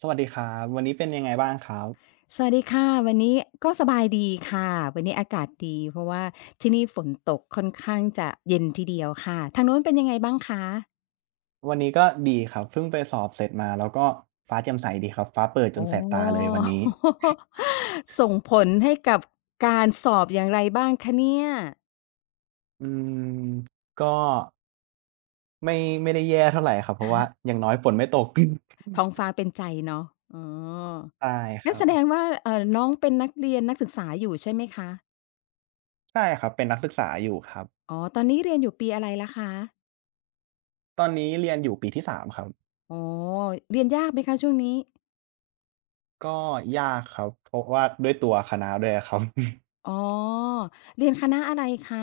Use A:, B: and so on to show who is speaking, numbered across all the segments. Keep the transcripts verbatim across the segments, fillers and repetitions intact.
A: สวัสดีครับวันนี้เป็นยังไงบ้างครับ
B: สวัสดีค่ะวันนี้ก็สบายดีค่ะวันนี้อากาศดีเพราะว่าที่นี่ฝนตกค่อนข้างจะเย็นทีเดียวค่ะทางนู้นเป็นยังไงบ้างคะ
A: วันนี้ก็ดีครับเพิ่งไปสอบเสร็จมาแล้วก็ฟ้าแจ่มใสดีครับฟ้าเปิดจ
B: อ๋
A: น
B: อ
A: แสบตาเลยวันนี้
B: ส่งผลให้กับการสอบอย่างไรบ้างคะเนี่ย
A: อืมก็ไม่ไม่ได้แย่เท่าไรครับเพราะว่าอย่างน้อยฝนไม่ตก
B: ท้องฟ้าเป็นใจเนาะอ๋อ
A: ใช่ค
B: งั้น
A: รับ
B: แสดงว่าเอ่อน้องเป็นนักเรียนนักศึกษาอยู่ใช่ไหมคะ
A: ใช่ครับเป็นนักศึกษาอยู่ครับ
B: อ๋อตอนนี้เรียนอยู่ปีอะไรแล้วคะ
A: ตอนนี้เรียนอยู่ปีที่สามครับ
B: อ๋อเรียนยากไหมคะช่วงนี้
A: ก็ยากครับเพราะว่าด้วยตัวคณะด้วยอะครับ
B: อ๋อเรียนคณะอะไรคะ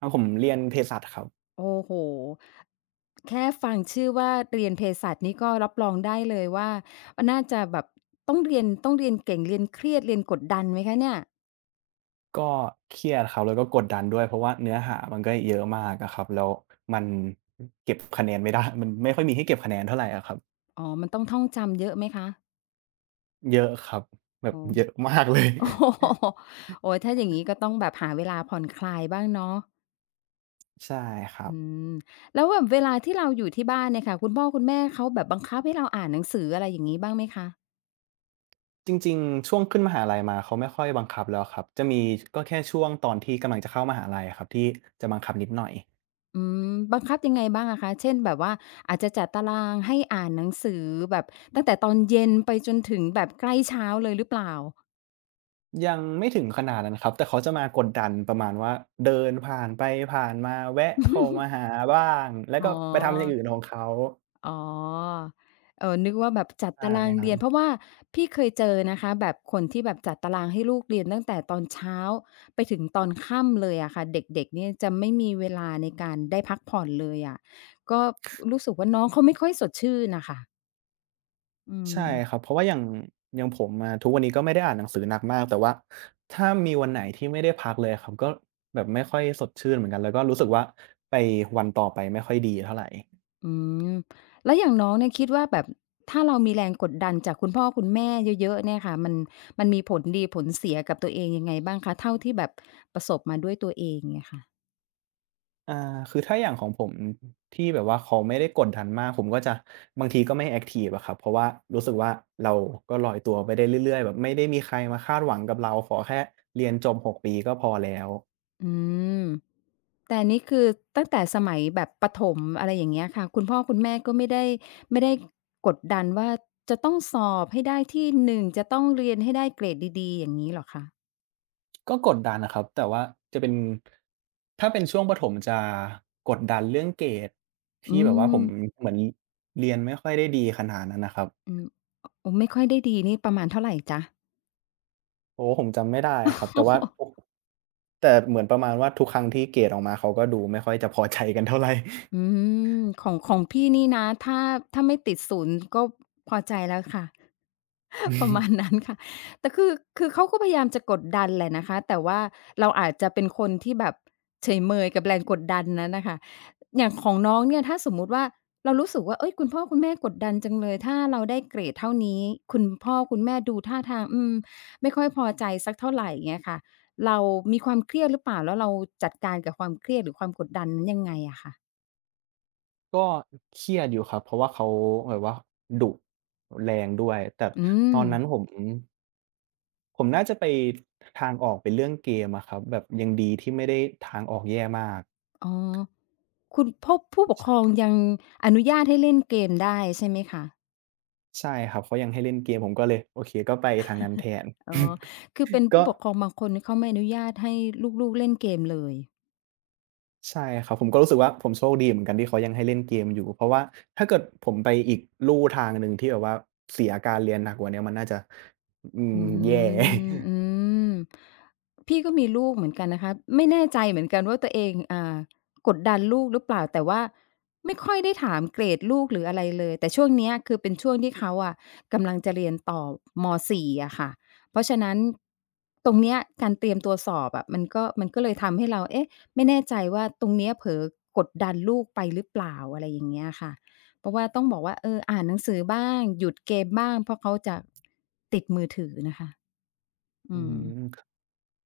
A: อาผมเรียนเภสัชครับ
B: โอ้โฮแค่ฟังชื่อว่าเรียนเภสัชนี่ก็รับรองได้เลยว่ามันน่าจะแบบต้องเรียนต้องเรียนเก่งเรียนเครียดเรียนกดดันไหมคะเนี่ย
A: ก็เครียดครับแล้วก็กดดันด้วยเพราะว่าเนื้อหามันก็เยอะมากอะครับแล้วมันเก็บคะแนนไม่ได้ มันไม่ค่อยมีให้เก็บคะแนนเท่าไรอะครับ
B: อ๋อมันต้องท่องจำเยอะไหมคะ
A: เยอะครับแบบ
B: อ๋อ
A: เยอะมากเลย
B: โอ้โฮโอ้โฮถ้าอย่างงี้ก็ต้องแบบหาเวลาผ่อนคลายบ้างเนาะ
A: ใช่ครั
B: อื
A: บ
B: มแล้วแบบเวลาที่เราอยู่ที่บ้านเนี่ยค่ะคุณพ่อคุณแม่เขาแบบบังคับให้เราอ่านหนังสืออะไรอย่างงี้บ้างไหมคะ
A: จริงๆช่วงขึ้นมหาลัยมาเขาไม่ค่อยบังคับแล้วครับจะมีก็แค่ช่วงตอนที่กำลังจะเข้ามหาลัยอะครับที่จะบังคับนิดหน่อย
B: อืมบังคับยังไงบ้างอะคะเช่นแบบว่าอาจจะจัดตารางให้อ่านหนังสือแบบตั้งแต่ตอนเย็นไปจนถึงแบบใกล้เช้าเลยหรือเปล่า
A: ยังไม่ถึงขนาดนั้นครับแต่เขาจะมากดดันประมาณว่าเดินผ่านไปผ่านมาแวะเข้ามาหาบ้างแล้ว
B: อ๋อ
A: ก็ไปทำอย่างอื่นของเขา
B: อ๋อเอ่อนึกว่าแบบจัด
A: ใช่
B: ตาราง
A: ครั
B: เรียนเพราะ
A: บ
B: ว่าพี่เคยเจอนะคะแบบคนที่แบบจัดตารางให้ลูกเรียนตั้งแต่ตอนเช้าไปถึงตอนค่ำเลยอะค่ะเด็กๆเนี่ยจะไม่มีเวลาในการได้พักผ่อนเลยอะก็รู้สึกว่าน้องเขาไม่ค่อยสดชื่นน่ะค่ะอืม
A: ใช่ครับเพราะว่าอย่างอย่างผมอะทุกวันนี้ก็ไม่ได้อ่านหนังสือหนักมากแต่ว่าถ้ามีวันไหนที่ไม่ได้พักเลยอะครับก็แบบไม่ค่อยสดชื่นเหมือนกันแล้วก็รู้สึกว่าไปวันต่อไปไม่ค่อยดีเท่าไร
B: อืมแล้วอย่างน้องเนี่ยคิดว่าแบบถ้าเรามีแรงกดดันจากคุณพ่อคุณแม่เยอะๆเนี่ยค่ะมันมันมีผลดีผลเสียกับตัวเองยังไงบ้างคะเท่าที่แบบประสบมาด้วยตัวเองเนี่ยค่ะ
A: อาคือถ้าอย่างของผมที่แบบว่าเขาไม่ได้กดดันมากผมก็จะบางทีก็ไม่แอ็กทิฟอะครับเพราะว่ารู้สึกว่าเราก็ลอยตัวไปได้เรื่อยๆแบบไม่ได้มีใครมาคาดหวังกับเราขอแค่เรียนจบหกปีก็พอแล้ว
B: อืมแต่อันนี้คือตั้งแต่สมัยแบบประถมอะไรอย่างเงี้ยค่ะคุณพ่อคุณแม่ก็ไม่ได้ไม่ได้กดดันว่าจะต้องสอบให้ได้ที่หนึ่งจะต้องเรียนให้ได้เกรดดีๆอย่างงี้เหรอคะ
A: ก็กดดันนะครับแต่ว่าจะเป็นถ้าเป็นช่วงประถมจะกดดันเรื่องเกรด
B: อื
A: ที่แบบว่าผม
B: ม
A: เหมือนเรียนไม่ค่อยได้ดีขนาดนั้นนะครับ
B: อืมโอ้ไม่ค่อยได้ดีนี่ประมาณเท่าไรจ๊ะ
A: โอ้ผมจำไม่ได้ครับแต่ว่าทุกแต่เหมือนประมาณว่าทุกครั้งที่เกรดออกมาเขาก็ดูไม่ค่อยจะพอใจกันเท่าไร
B: อืมของของพี่นี่นะถ้าถ้าไม่ติดศูนย์ก็พอใจแล้วค่ะ
A: อื
B: ประมาณ
A: ม
B: นั้นค่ะแต่คือคือเขาก็พยายามจะกดดันแหละนะคะแต่ว่าเราอาจจะเป็นคนที่แบบเฉยเมยกับแรงกดดันนั้นน่ะค่ะอย่างของน้องเนี่ยถ้าสมมุติว่าเรารู้สึกว่าเฮ้ยคุณพ่อคุณแม่กดดันจังเลยถ้าเราได้เกรดเท่านี้คุณพ่อคุณแม่ดูท่าทางอืมไม่ค่อยพอใจสักเท่าไรอย่างเงี้ยค่ะเรามีความเครียดหรือเปล่าแล้วเราจัดการกับความเครียดหรือความกดดันนั้นยังไงอะค่ะ
A: ก็เครียดอยู่ครับเพราะว่าเขาแบบว่าดุแรงด้วยแต่
B: อื
A: ต
B: ม
A: อนนั้นผมผมน่าจะไปทางออกเป็นเรื่องเกมอะครับแบบยังดีที่ไม่ได้ทางออกแย่มาก
B: อ๋อ คุณเพราะผู้ปกค
A: ช
B: รองยังอนุญาตให้เล่นเกมได้ใช่ไหมคะ
A: ใช่ครับเขายังให้เล่นเกมผมก็เลยโอเคก็ไปทางนั้นแทน
B: อ๋อ คือเป็น ผู้
A: ก็
B: ปกครองบางคนนี่เขาไม่อนุญาตให้ลูกๆเล่นเกมเลย
A: ใช่ครับผมก็รู้สึกว่าผมโชคดีเหมือนกันที่เขายังให้เล่นเกมอยู่เพราะว่าถ้าเกิดผมไปอีกลู่ทางหนึ่งที่แบบว่าเสียการเรียนหนักกว่าเนี้ยมันน่าจะอืม
B: อื
A: แย่
B: ม อืมพี่ก็มีลูกเหมือนกันนะคะไม่แน่ใจเหมือนกันว่าตัวเองอ่ากดดันลูกหรือเปล่าแต่ว่าไม่ค่อยได้ถามเกรดลูกหรืออะไรเลยแต่ช่วงเนี้ยคือเป็นช่วงที่เขาอะกำลังจะเรียนต่อมสี่อะค่ะเพราะฉะนั้นตรงเนี้ยการเตรียมตัวสอบอะมันก็มันก็เลยทำให้เราเอ๊ะไม่แน่ใจว่าตรงเนี้ยเผลอกดดันลูกไปหรือเปล่าอะไรอย่างเงี้ยค่ะ เพราะว่าต้องบอกว่าเอออ่านหนังสือบ้างหยุดเกมบ้างเพราะเขาจะติดมือถือนะคะ
A: อื
B: อืม
A: ม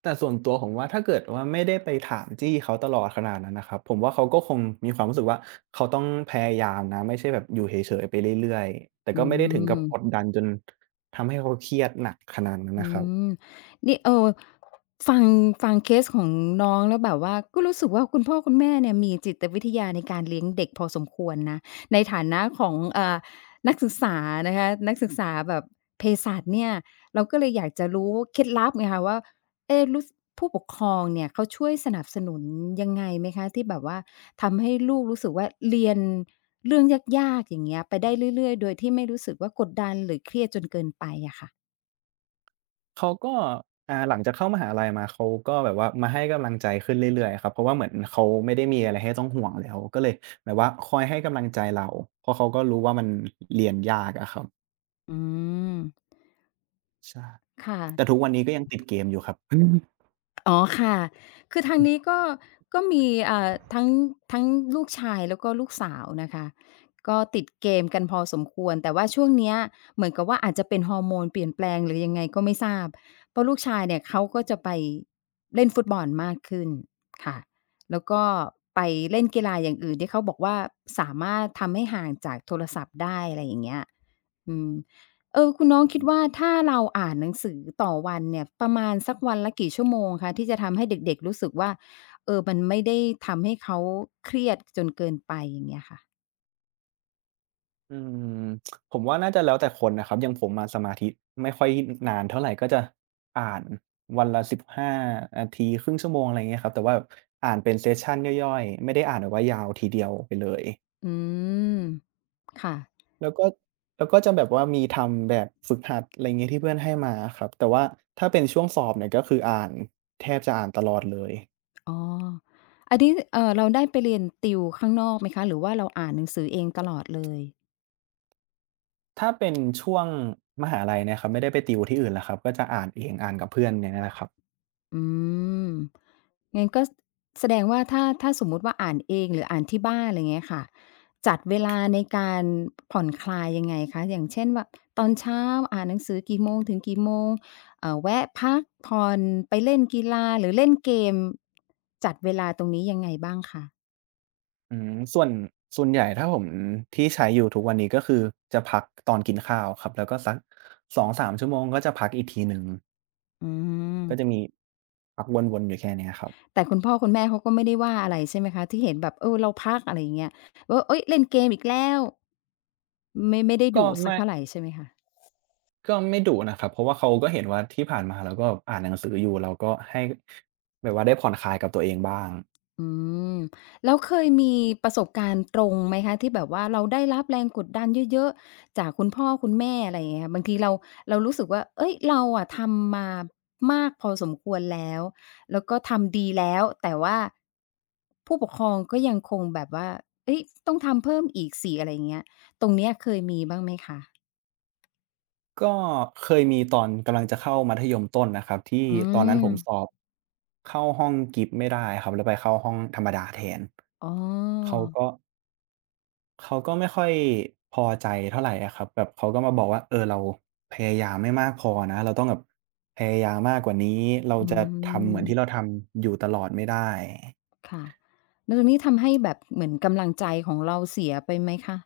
A: แต่ส่วนตัวผมว่าถ้าเกิดว่าไม่ได้ไปถามจี้เขาตลอดขนาดนั้นนะครับผมว่าเขาก็คงมีความรู้สึกว่าเขาต้องพยายามนะไม่ใช่แบบอยู่เฉยๆไปเรื่อยๆแต่
B: อื
A: ก็ไม่ได้ถึงกับกด
B: ม
A: ดันจนทำให้เขาเครียดหนักขนาดนั้น
B: อื
A: นะครับ
B: มนี่เออฟังฟังเคสของน้องแล้วแบบว่าก็รู้สึกว่าคุณพ่อคุณแม่เนี่ยมีจิตวิทยาในการเลี้ยงเด็กพอสมควรนะในฐานะของเอ่อนักศึกษานะคะนักศึกษาแบบเภสัชเนี่ยเราก็เลยอยากจะรู้เคล็ดลับไงคะว่าเอ๊รู้สผู้ปกครองเนี่ยเขาช่วยสนับสนุนยังไงไหมคะที่แบบว่าทำให้ลูกรู้สึกว่าเรียนเรื่องยากๆอย่างเงี้ยไปได้เรื่อยๆโดยที่ไม่รู้สึกว่ากดดันหรือเครียดจนเกินไปอะค่ะ
A: เขาก็อ่าหลังจากเข้ามหาลัยมาเขาก็แบบว่ามาให้กำลังใจขึ้นเรื่อยๆครับเพราะว่าเหมือนเขาไม่ได้มีอะไรให้ต้องห่วงแล้วก็เลยแบบว่าคอยให้กำลังใจเราเพราะเขาก็รู้ว่ามันเรียนยากอะครับ
B: อืม
A: ใช่แต่
B: ค่ะ
A: ทุกวันนี้ก็ยังติดเกมอยู่ครับ
B: อ๋อค่ะ คือทางนี้ก็ก็มีอ่าทั้งทั้งลูกชายแล้วก็ลูกสาวนะคะ ก็ติดเกมกันพอสมควร แต่ว่าช่วงเนี้ยเหมือนกับว่าอาจจะเป็นฮอร์โมนเปลี่ยนแปลงหรือยังไงก็ไม่ทราบเพราะลูกชายเนี่ยเขาก็จะไปเล่นฟุตบอลมากขึ้นค่ะแล้วก็ไปเล่นกีฬาอย่างอื่นที่เขาบอกว่าสามารถทำให้ห่างจากโทรศัพท์ได้อะไรอย่างเงี้ยอืม เออคุณน้องคิดว่าถ้าเราอ่านหนังสือต่อวันเนี่ยประมาณสักวันละกี่ชั่วโมงคะที่จะทำให้เด็กๆรู้สึกว่าเออมันไม่ได้ทำให้เขาเครียดจนเกินไปอย่างเงี้ยค่ะ
A: อืมผมว่าน่าจะแล้วแต่คนนะครับอย่างผมอะสมาธิไม่ค่อยนานเท่าไรก็จะอ่านวันละสิบห้านาทีครึ่งชั่วโมงอะไรอย่างเงี้ยครับแต่ว่าอ่านเป็นเซสชันย่อยๆไม่ได้อ่านแบบว่ายาวทีเดียวไปเลย
B: อืมค่ะ
A: แล้วก็แล้วก็จะแบบว่ามีทำแบบฝึกหัดอะไรเงี้ยที่เพื่อนให้มาอะครับแต่ว่าถ้าเป็นช่วงสอบเนี่ยก็คืออ่านแทบจะอ่านตลอดเลย
B: อ๋ออันนี้เอ่อเราได้ไปเรียนติวข้างนอกไหมคะหรือว่าเราอ่านหนังสือเองตลอดเลย
A: ถ้าเป็นช่วงมหาลัยเนี่ยครับไม่ได้ไปติวที่อื่นแล้วครับก็จะอ่านเองอ่านกับเพื่อนอย่างเงี้ยแหละครับ
B: อืมงั้นก็สแสดงว่าถ้าถ้าสมมุติว่าอ่านเองหรืออ่านที่บ้านอะไรเงี้ยค่ะจัดเวลาในการผ่อนคลายยังไงคะอย่างเช่นว่าตอนเช้าอ่านหนังสือกี่โมงถึงกี่โมงเอ่อแวะพักผ่อนไปเล่นกีฬาหรือเล่นเกมจัดเวลาตรงนี้ยังไงบ้างคะ
A: อืมส่วนส่วนใหญ่ถ้าผมที่ใช้อยู่ทุกวันนี้ก็คือจะพักตอนกินข้าวครับแล้วก็สักสองสามชั่วโมงก็จะพักอีกทีหนึ่ง
B: อื
A: ก็จะ
B: ม
A: มีพักวนๆอยู่แค่เนี้ยครับ
B: แต่คุณพ่อคุณแม่เขาก็ไม่ได้ว่าอะไรใช่ไหมคะที่เห็นแบบเออเราพักอะไรอย่างเงี้ยว่าเฮ้ยเล่นเกมอีกแล้วไม่ไม่ได้
A: ก็
B: ดุสัก
A: ไม่
B: เท่าไรใช่ไหมคะ
A: ก็ไม่ดุนะครับเพราะว่าเขาก็เห็นว่าที่ผ่านมาเราก็อ่านหนังสืออยู่เราก็ให้แบบว่าได้ผ่อนคลายกับตัวเองบ้าง
B: อืมแล้วเคยมีประสบการณ์ตรงไหมคะที่แบบว่าเราได้รับแรงกดดันเยอะๆจากคุณพ่อคุณแม่อะไรอย่างเงี้ยค่ะบางทีเราเรารู้สึกว่าเฮ้ยเราอะทำมามากพอสมควรแล้วแล้วก็ทำดีแล้วแต่ว่าผู้ปกครองก็ยังคงแบบว่าเฮ้ยต้องทำเพิ่มอีกสิอะไรอย่างเงี้ยตรงเนี้ยเคยมีบ้างไหมคะ
A: ก็เคยมีตอนกำลังจะเข้ามัธยมต้นนะครับที่
B: อื
A: ตอนนั้นผ
B: ม
A: มสอบเข้าห้องกิฟต์ไม่ได้ครับแล้วไปเข้าห้องธรรมดาแทน
B: อ๋
A: เขา
B: อ
A: ก็เขาก็ไม่ค่อยพอใจเท่าไรอะครับแบบเขาก็มาบอกว่าเออเราพยายามไม่มากพอนะเราต้องแบบพยายามมากกว่านี้เรา
B: อื
A: จะทำเหมือนที่เรา
B: ม
A: ทำอยู่ตลอดไม่ได้
B: ค่ะแล้วตรงนี้ทำให้แบบเหมือนกำลังใจของเราเสียไปไหมคะ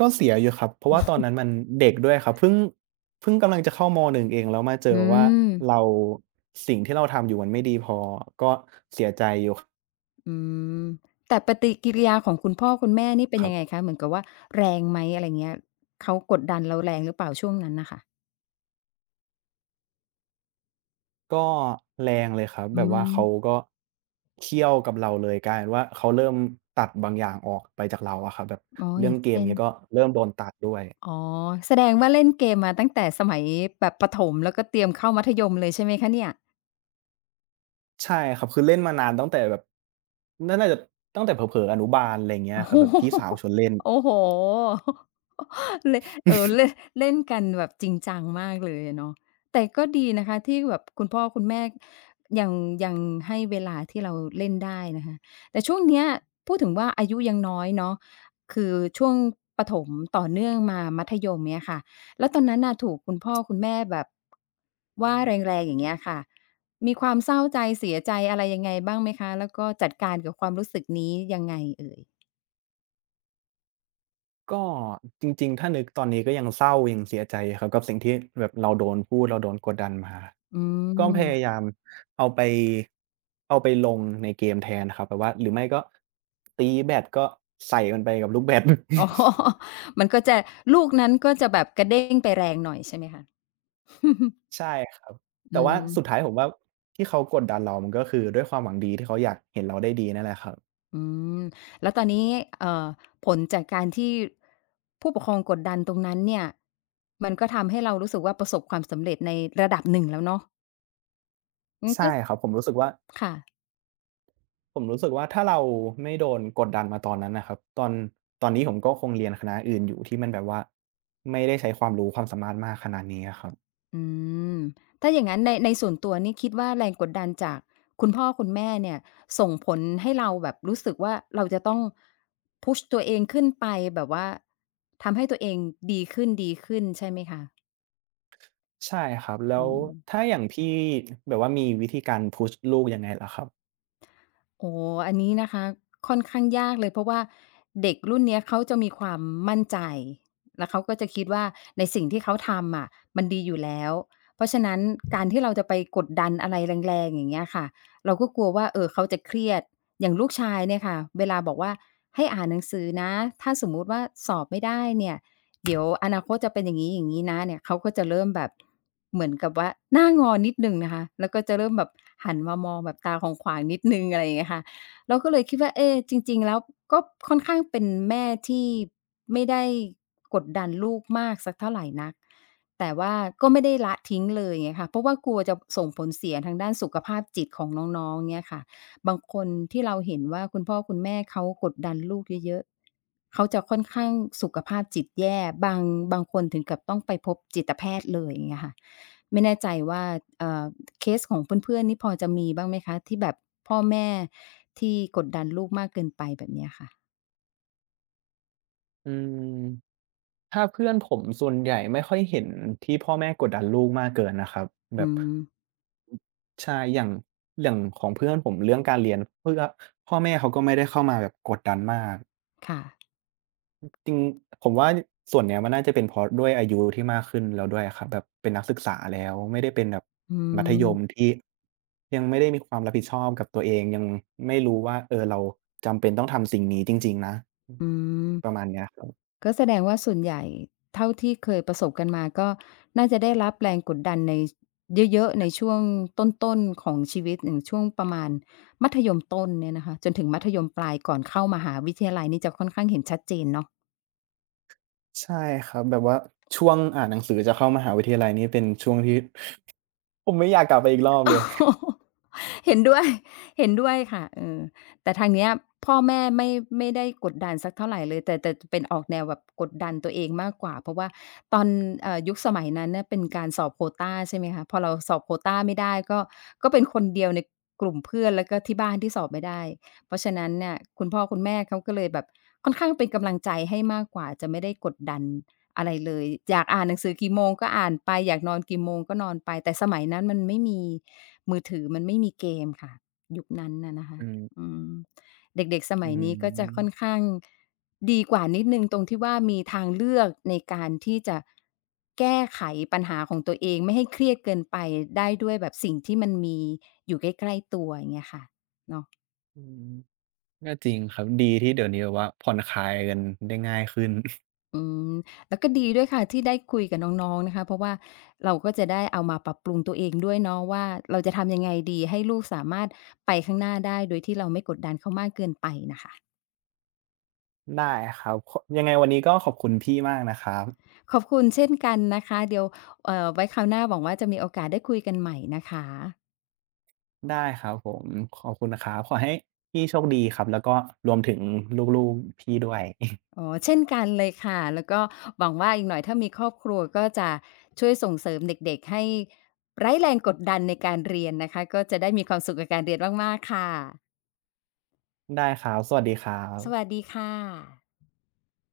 A: ก็เสียอยู่ครับเพราะว่าตอนนั้นมันเด็กด้วยครับเพิ่งเพิ่งกำลังจะเข้ามหนงเองแล้วมาเจอ
B: อื
A: ว่า
B: ม
A: เราสิ่งที่เราทำอยู่มันไม่ดีพอก็เสียใจอยู่
B: อืมแต่ปฏิกิริยาของคุณพ่อคุณแม่นี่เป็น
A: ครั
B: ยังไง
A: บ
B: คะเหมือนกับว่าแรงไหมอะไรเงี้ยเขากดดันเราแรงหรือเปล่าช่วงนั้นน่ะค่ะ
A: ก็แรงเลยครับ
B: อื
A: แบบว่า
B: ม
A: เขาก็เคี่ยวกับเราเลยกลายเป็นว่าเขาเริ่มตัดบางอย่างออกไปจากเราอะครับแบบ
B: อ๋ออ
A: เรื่อง
B: ย่าง
A: เกม
B: เช่น
A: เงี้ยก็เริ่มโดนตัดด้วย
B: อ๋อแสดงว่าเล่นเกมมาตั้งแต่สมัยแบบประถมแล้วก็เตรียมเข้ามัธยมเลยใช่ไหมคะเนี่ย
A: ใช่ครับคือเล่นมานานตั้งแต่แบบน่าน่าจะตั้งแต่เผลอๆอนุบาลอะไรอย่างเงี้ยครับแบบพี่สาวช วนเล่น
B: โอ้โฮโอ้โฮ เล่นเออเล่นเล่นกันแบบจริงจังมากเลยอะเนาะแต่ก็ดีนะคะที่แบบคุณพ่อคุณแม่ยังยังให้เวลาที่เราเล่นได้นะคะแต่ช่วงเนี้ยพูดถึงว่าอายุยังน้อยเนาะคือช่วงประถมต่อเนื่องมามัธยมเงี้ยค่ะแล้วตอนนั้นน่ะถูกคุณพ่อคุณแม่แบบว่าแรงๆอย่างเงี้ยค่ะมีความเศร้าใจเสียใจอะไรยังไงบ้างไหมคะแล้วก็จัดการกับความรู้สึกนี้ยังไงเอ่ย
A: ก็จริงๆถ้านึกตอนนี้ก็ยังเศร้ายังเสียใจครับกับสิ่งที่แบบเราโดนพูดเราโดนกดดันมา
B: อื
A: ก็พ
B: ม
A: ยายามเอาไปเอาไปลงในเกมแทนครับแบบว่าหรือไม่ก็ตีแบดก็ใส่มันไปกับลูกแบด
B: อ๋อ มันก็จะลูกนั้นก็จะแบบกระเด้งไปแรงหน่อยใช่ไหมคะ
A: ใช่ครับ
B: อื
A: แต่ว่า
B: ม
A: สุดท้ายผมว่าที่เขากดดันเรามันก็คือด้วยความหวังดีที่เขาอยากเห็นเราได้ดีนั่นแหละครับ
B: อืมแล้วตอนนี้เอ่อผลจากการที่ผู้ปกครองกดดันตรงนั้นเนี่ย มันก็ทำให้เรารู้สึกว่าประสบความสำเร็จในระดับหนึ่งแล้วเนาะงั้นก็
A: ใช่ครับผมรู้สึกว่า
B: ค่ะ
A: ผมรู้สึกว่าถ้าเราไม่โดนกดดันมาตอนนั้นน่ะครับตอนตอนนี้ผมก็คงเรียนคณะอื่นอยู่ที่มันแบบว่าไม่ได้ใช้ความรู้ความสามารถมากขนาดนี้อะครับ
B: อืมถ้าอย่างนั้นในในส่วนตัวนี่คิดว่าแรงกดดันจากคุณพ่อคุณแม่เนี่ยส่งผลให้เราแบบรู้สึกว่าเราจะต้องพุชตัวเองขึ้นไปแบบว่าทำให้ตัวเองดีขึ้นๆใช่ไหมคะ
A: ใช่ครับแล้
B: อื
A: ว
B: ม
A: ถ้าอย่างพี่แบบว่ามีวิธีการ push ลูกยังไงเหรอครับ
B: โอ้โฮอันนี้นะคะค่อนข้างยากเลยเพราะว่าเด็กรุ่นเนี้ยเขาจะมีความมั่นใจแล้วเขาก็จะคิดว่าในสิ่งที่เขาทำอะมันดีอยู่แล้วเพราะฉะนั้นการที่เราจะไปกดดันอะไรแรงๆอย่างเงี้ยค่ะเราก็กลัวว่าเอ่อเขาจะเครียดอย่างลูกชายเนี่ยค่ะเวลาบอกว่าให้อ่านหนังสือนะถ้าสมมุติว่าสอบไม่ได้เนี่ย เดี๋ยวอนาคตจะเป็นอย่างนี้อย่างนี้นะเนี่ยเขาก็จะเริ่มแบบเหมือนกับว่าหน้างอนิดหนึ่งนะคะแล้วก็จะเริ่มแบบหันมามองแบบตาของขวางๆนิดหนึ่งอะไรอย่างเงี้ยค่ะเราก็เลยคิดว่าเอ๊ะจริงๆแล้วก็ค่อนข้างเป็นแม่ที่ไม่ได้กดดันลูกมากสักเท่าไหรนักแต่ว่าก็ไม่ได้ละทิ้งเลยเงค่ะเพราะว่ากลัวจะส่งผลเสียทางด้านสุขภาพจิตของน้องๆเนี่ยค่ะ บางคนที่เราเห็นว่าคุณพ่อคุณแม่เขากดดันลูกเยอะๆ เขาจะค่อนข้างสุขภาพจิตแย่บางบางคนถึงกับต้องไปพบจิตแพทย์เลยอย่างเงี้ยค่ะไม่แน่ใจว่าเอ่อเคสของเพื่อนๆนี่พอจะมีบ้างไหมคะที่แบบพ่อแม่ที่กดดันลูกมากเกินไปแบบเนี้ยค่ะ
A: อืมถ้าเพื่อนผมส่วนใหญ่ไม่ค่อยเห็นที่พ่อแม่กดดันลูกมากเกินนะครับแบ
B: อื
A: บ
B: ม
A: ใช่อย่างอย่างของเพื่อนผมเรื่องการเรียนเพื่อพ่อแม่เขาก็ไม่ได้เข้ามาแบบกดดันมาก
B: ค่ะ
A: จริงผมว่าส่วนเนี้ยมันน่าจะเป็นเพราะด้วยอายุที่มากขึ้นแล้วด้วยอะครับแบบเป็นนักศึกษาแล้วไม่ได้เป็นแบบ
B: อื
A: มัธยม
B: ม
A: ที่ยังไม่ได้มีความรับผิดชอบกับตัวเองยังไม่รู้ว่าเออเราจำเป็นต้องทำสิ่งนี้จริงๆนะอือ
B: อืม
A: ประมาณเนี้ยครับ
B: ก็แสดงว่าส่วนใหญ่เท่าที่เคยประสบกันมาก็น่าจะได้รับแรงกดดันในเยอะๆในช่วงต้นๆของชีวิตอย่างช่วงประมาณมัธยมต้นเนี่ยนะคะจนถึงมัธยมปลายก่อนเข้ามหาวิทยาลัยนี่จะค่อนข้างเห็นชัดเจนเนาะ
A: ใช่ครับแบบว่าช่วงอ่านหนังสือจะเข้ามหาวิทยาลัยนี่เป็นช่วงที่ผมไม่อยากกลับไปอีกรอบเล
B: โอ้
A: ย
B: โฮ เห็นด้วย เห็นด้วยค่ะเออแต่ทางเนี้ยพ่อแม่ไม่ไม่ได้กดดันสักเท่าไรเลยแต่แต่จะเป็นออกแนวแบบกดดันตัวเองมากกว่าเพราะว่าตอนเอ่อยุคสมัยนั้นเนี่ยเป็นการสอบโควตาใช่ไหมคะพอเราสอบโควตาไม่ได้ก็ก็เป็นคนเดียวในกลุ่มเพื่อนแล้วก็ที่บ้านที่สอบไม่ได้เพราะฉะนั้นเนี่ยคุณพ่อคุณแม่เขาก็เลยแบบค่อนข้างเป็นกำลังใจให้มากกว่าจะไม่ได้กดดันอะไรเลยอยากอ่านหนังสือกี่โมงก็อ่านไปอยากนอนกี่โมงก็นอนไปแต่สมัยนั้นมันไม่มี มือถือมันไม่มีเกมค่ะยุคนั้นน่ะนะคะ
A: อืม
B: อืมเด็กๆส
A: อื
B: มัยนี้ก็จะค่อน
A: ม
B: ข้างดีกว่านิดหนึ่งตรงที่ว่ามีทางเลือกในการที่จะแก้ไขปัญหาของตัวเองไม่ให้เครียดเกินไปได้ด้วยแบบสิ่งที่มันมีอยู่ใกล้ๆตัวอย่างเงี้ยค่ะเนาะ
A: อืมก็จริงครับดีที่เดี๋ยวนี้แบบว่าผ่อนคลายกันได้ง่ายขึ้น
B: อืมแล้วก็ดีด้วยค่ะที่ได้คุยกับน้องๆนะคะเพราะว่าเราก็จะได้เอามาปรับปรุงตัวเองด้วยเนาะว่าเราจะทำยังไงดีให้ลูกสามารถไปข้างหน้าได้โดยที่เราไม่กดดันเขามากเกินไปน่ะค่ะ
A: ได้ครับขยังไงวันนี้ก็ขอบคุณพี่มากนะครับ
B: ขอบคุณเช่นกันนะคะเดี๋ยวเอ่อไว้คราวหน้าหวังว่าจะมีโอกาสได้คุยกันใหม่นะคะ
A: ได้ครับผมขอบคุณนะครับขอให้พี่โชคดีครับแล้วก็รวมถึงลูกๆพี่ด้วย
B: อ๋อเช่นกันเลยค่ะแล้วก็หวังว่าอีกหน่อยถ้ามีครอบครัวก็จะช่วยส่งเสริมเด็กๆให้ไร้แรงกดดันในการเรียนนะคะก็จะได้มีความสุขกับการเรียนมากๆค่ะ
A: ได้ครับสวัสดีครั
B: สวั
A: บ
B: สดีค่ะ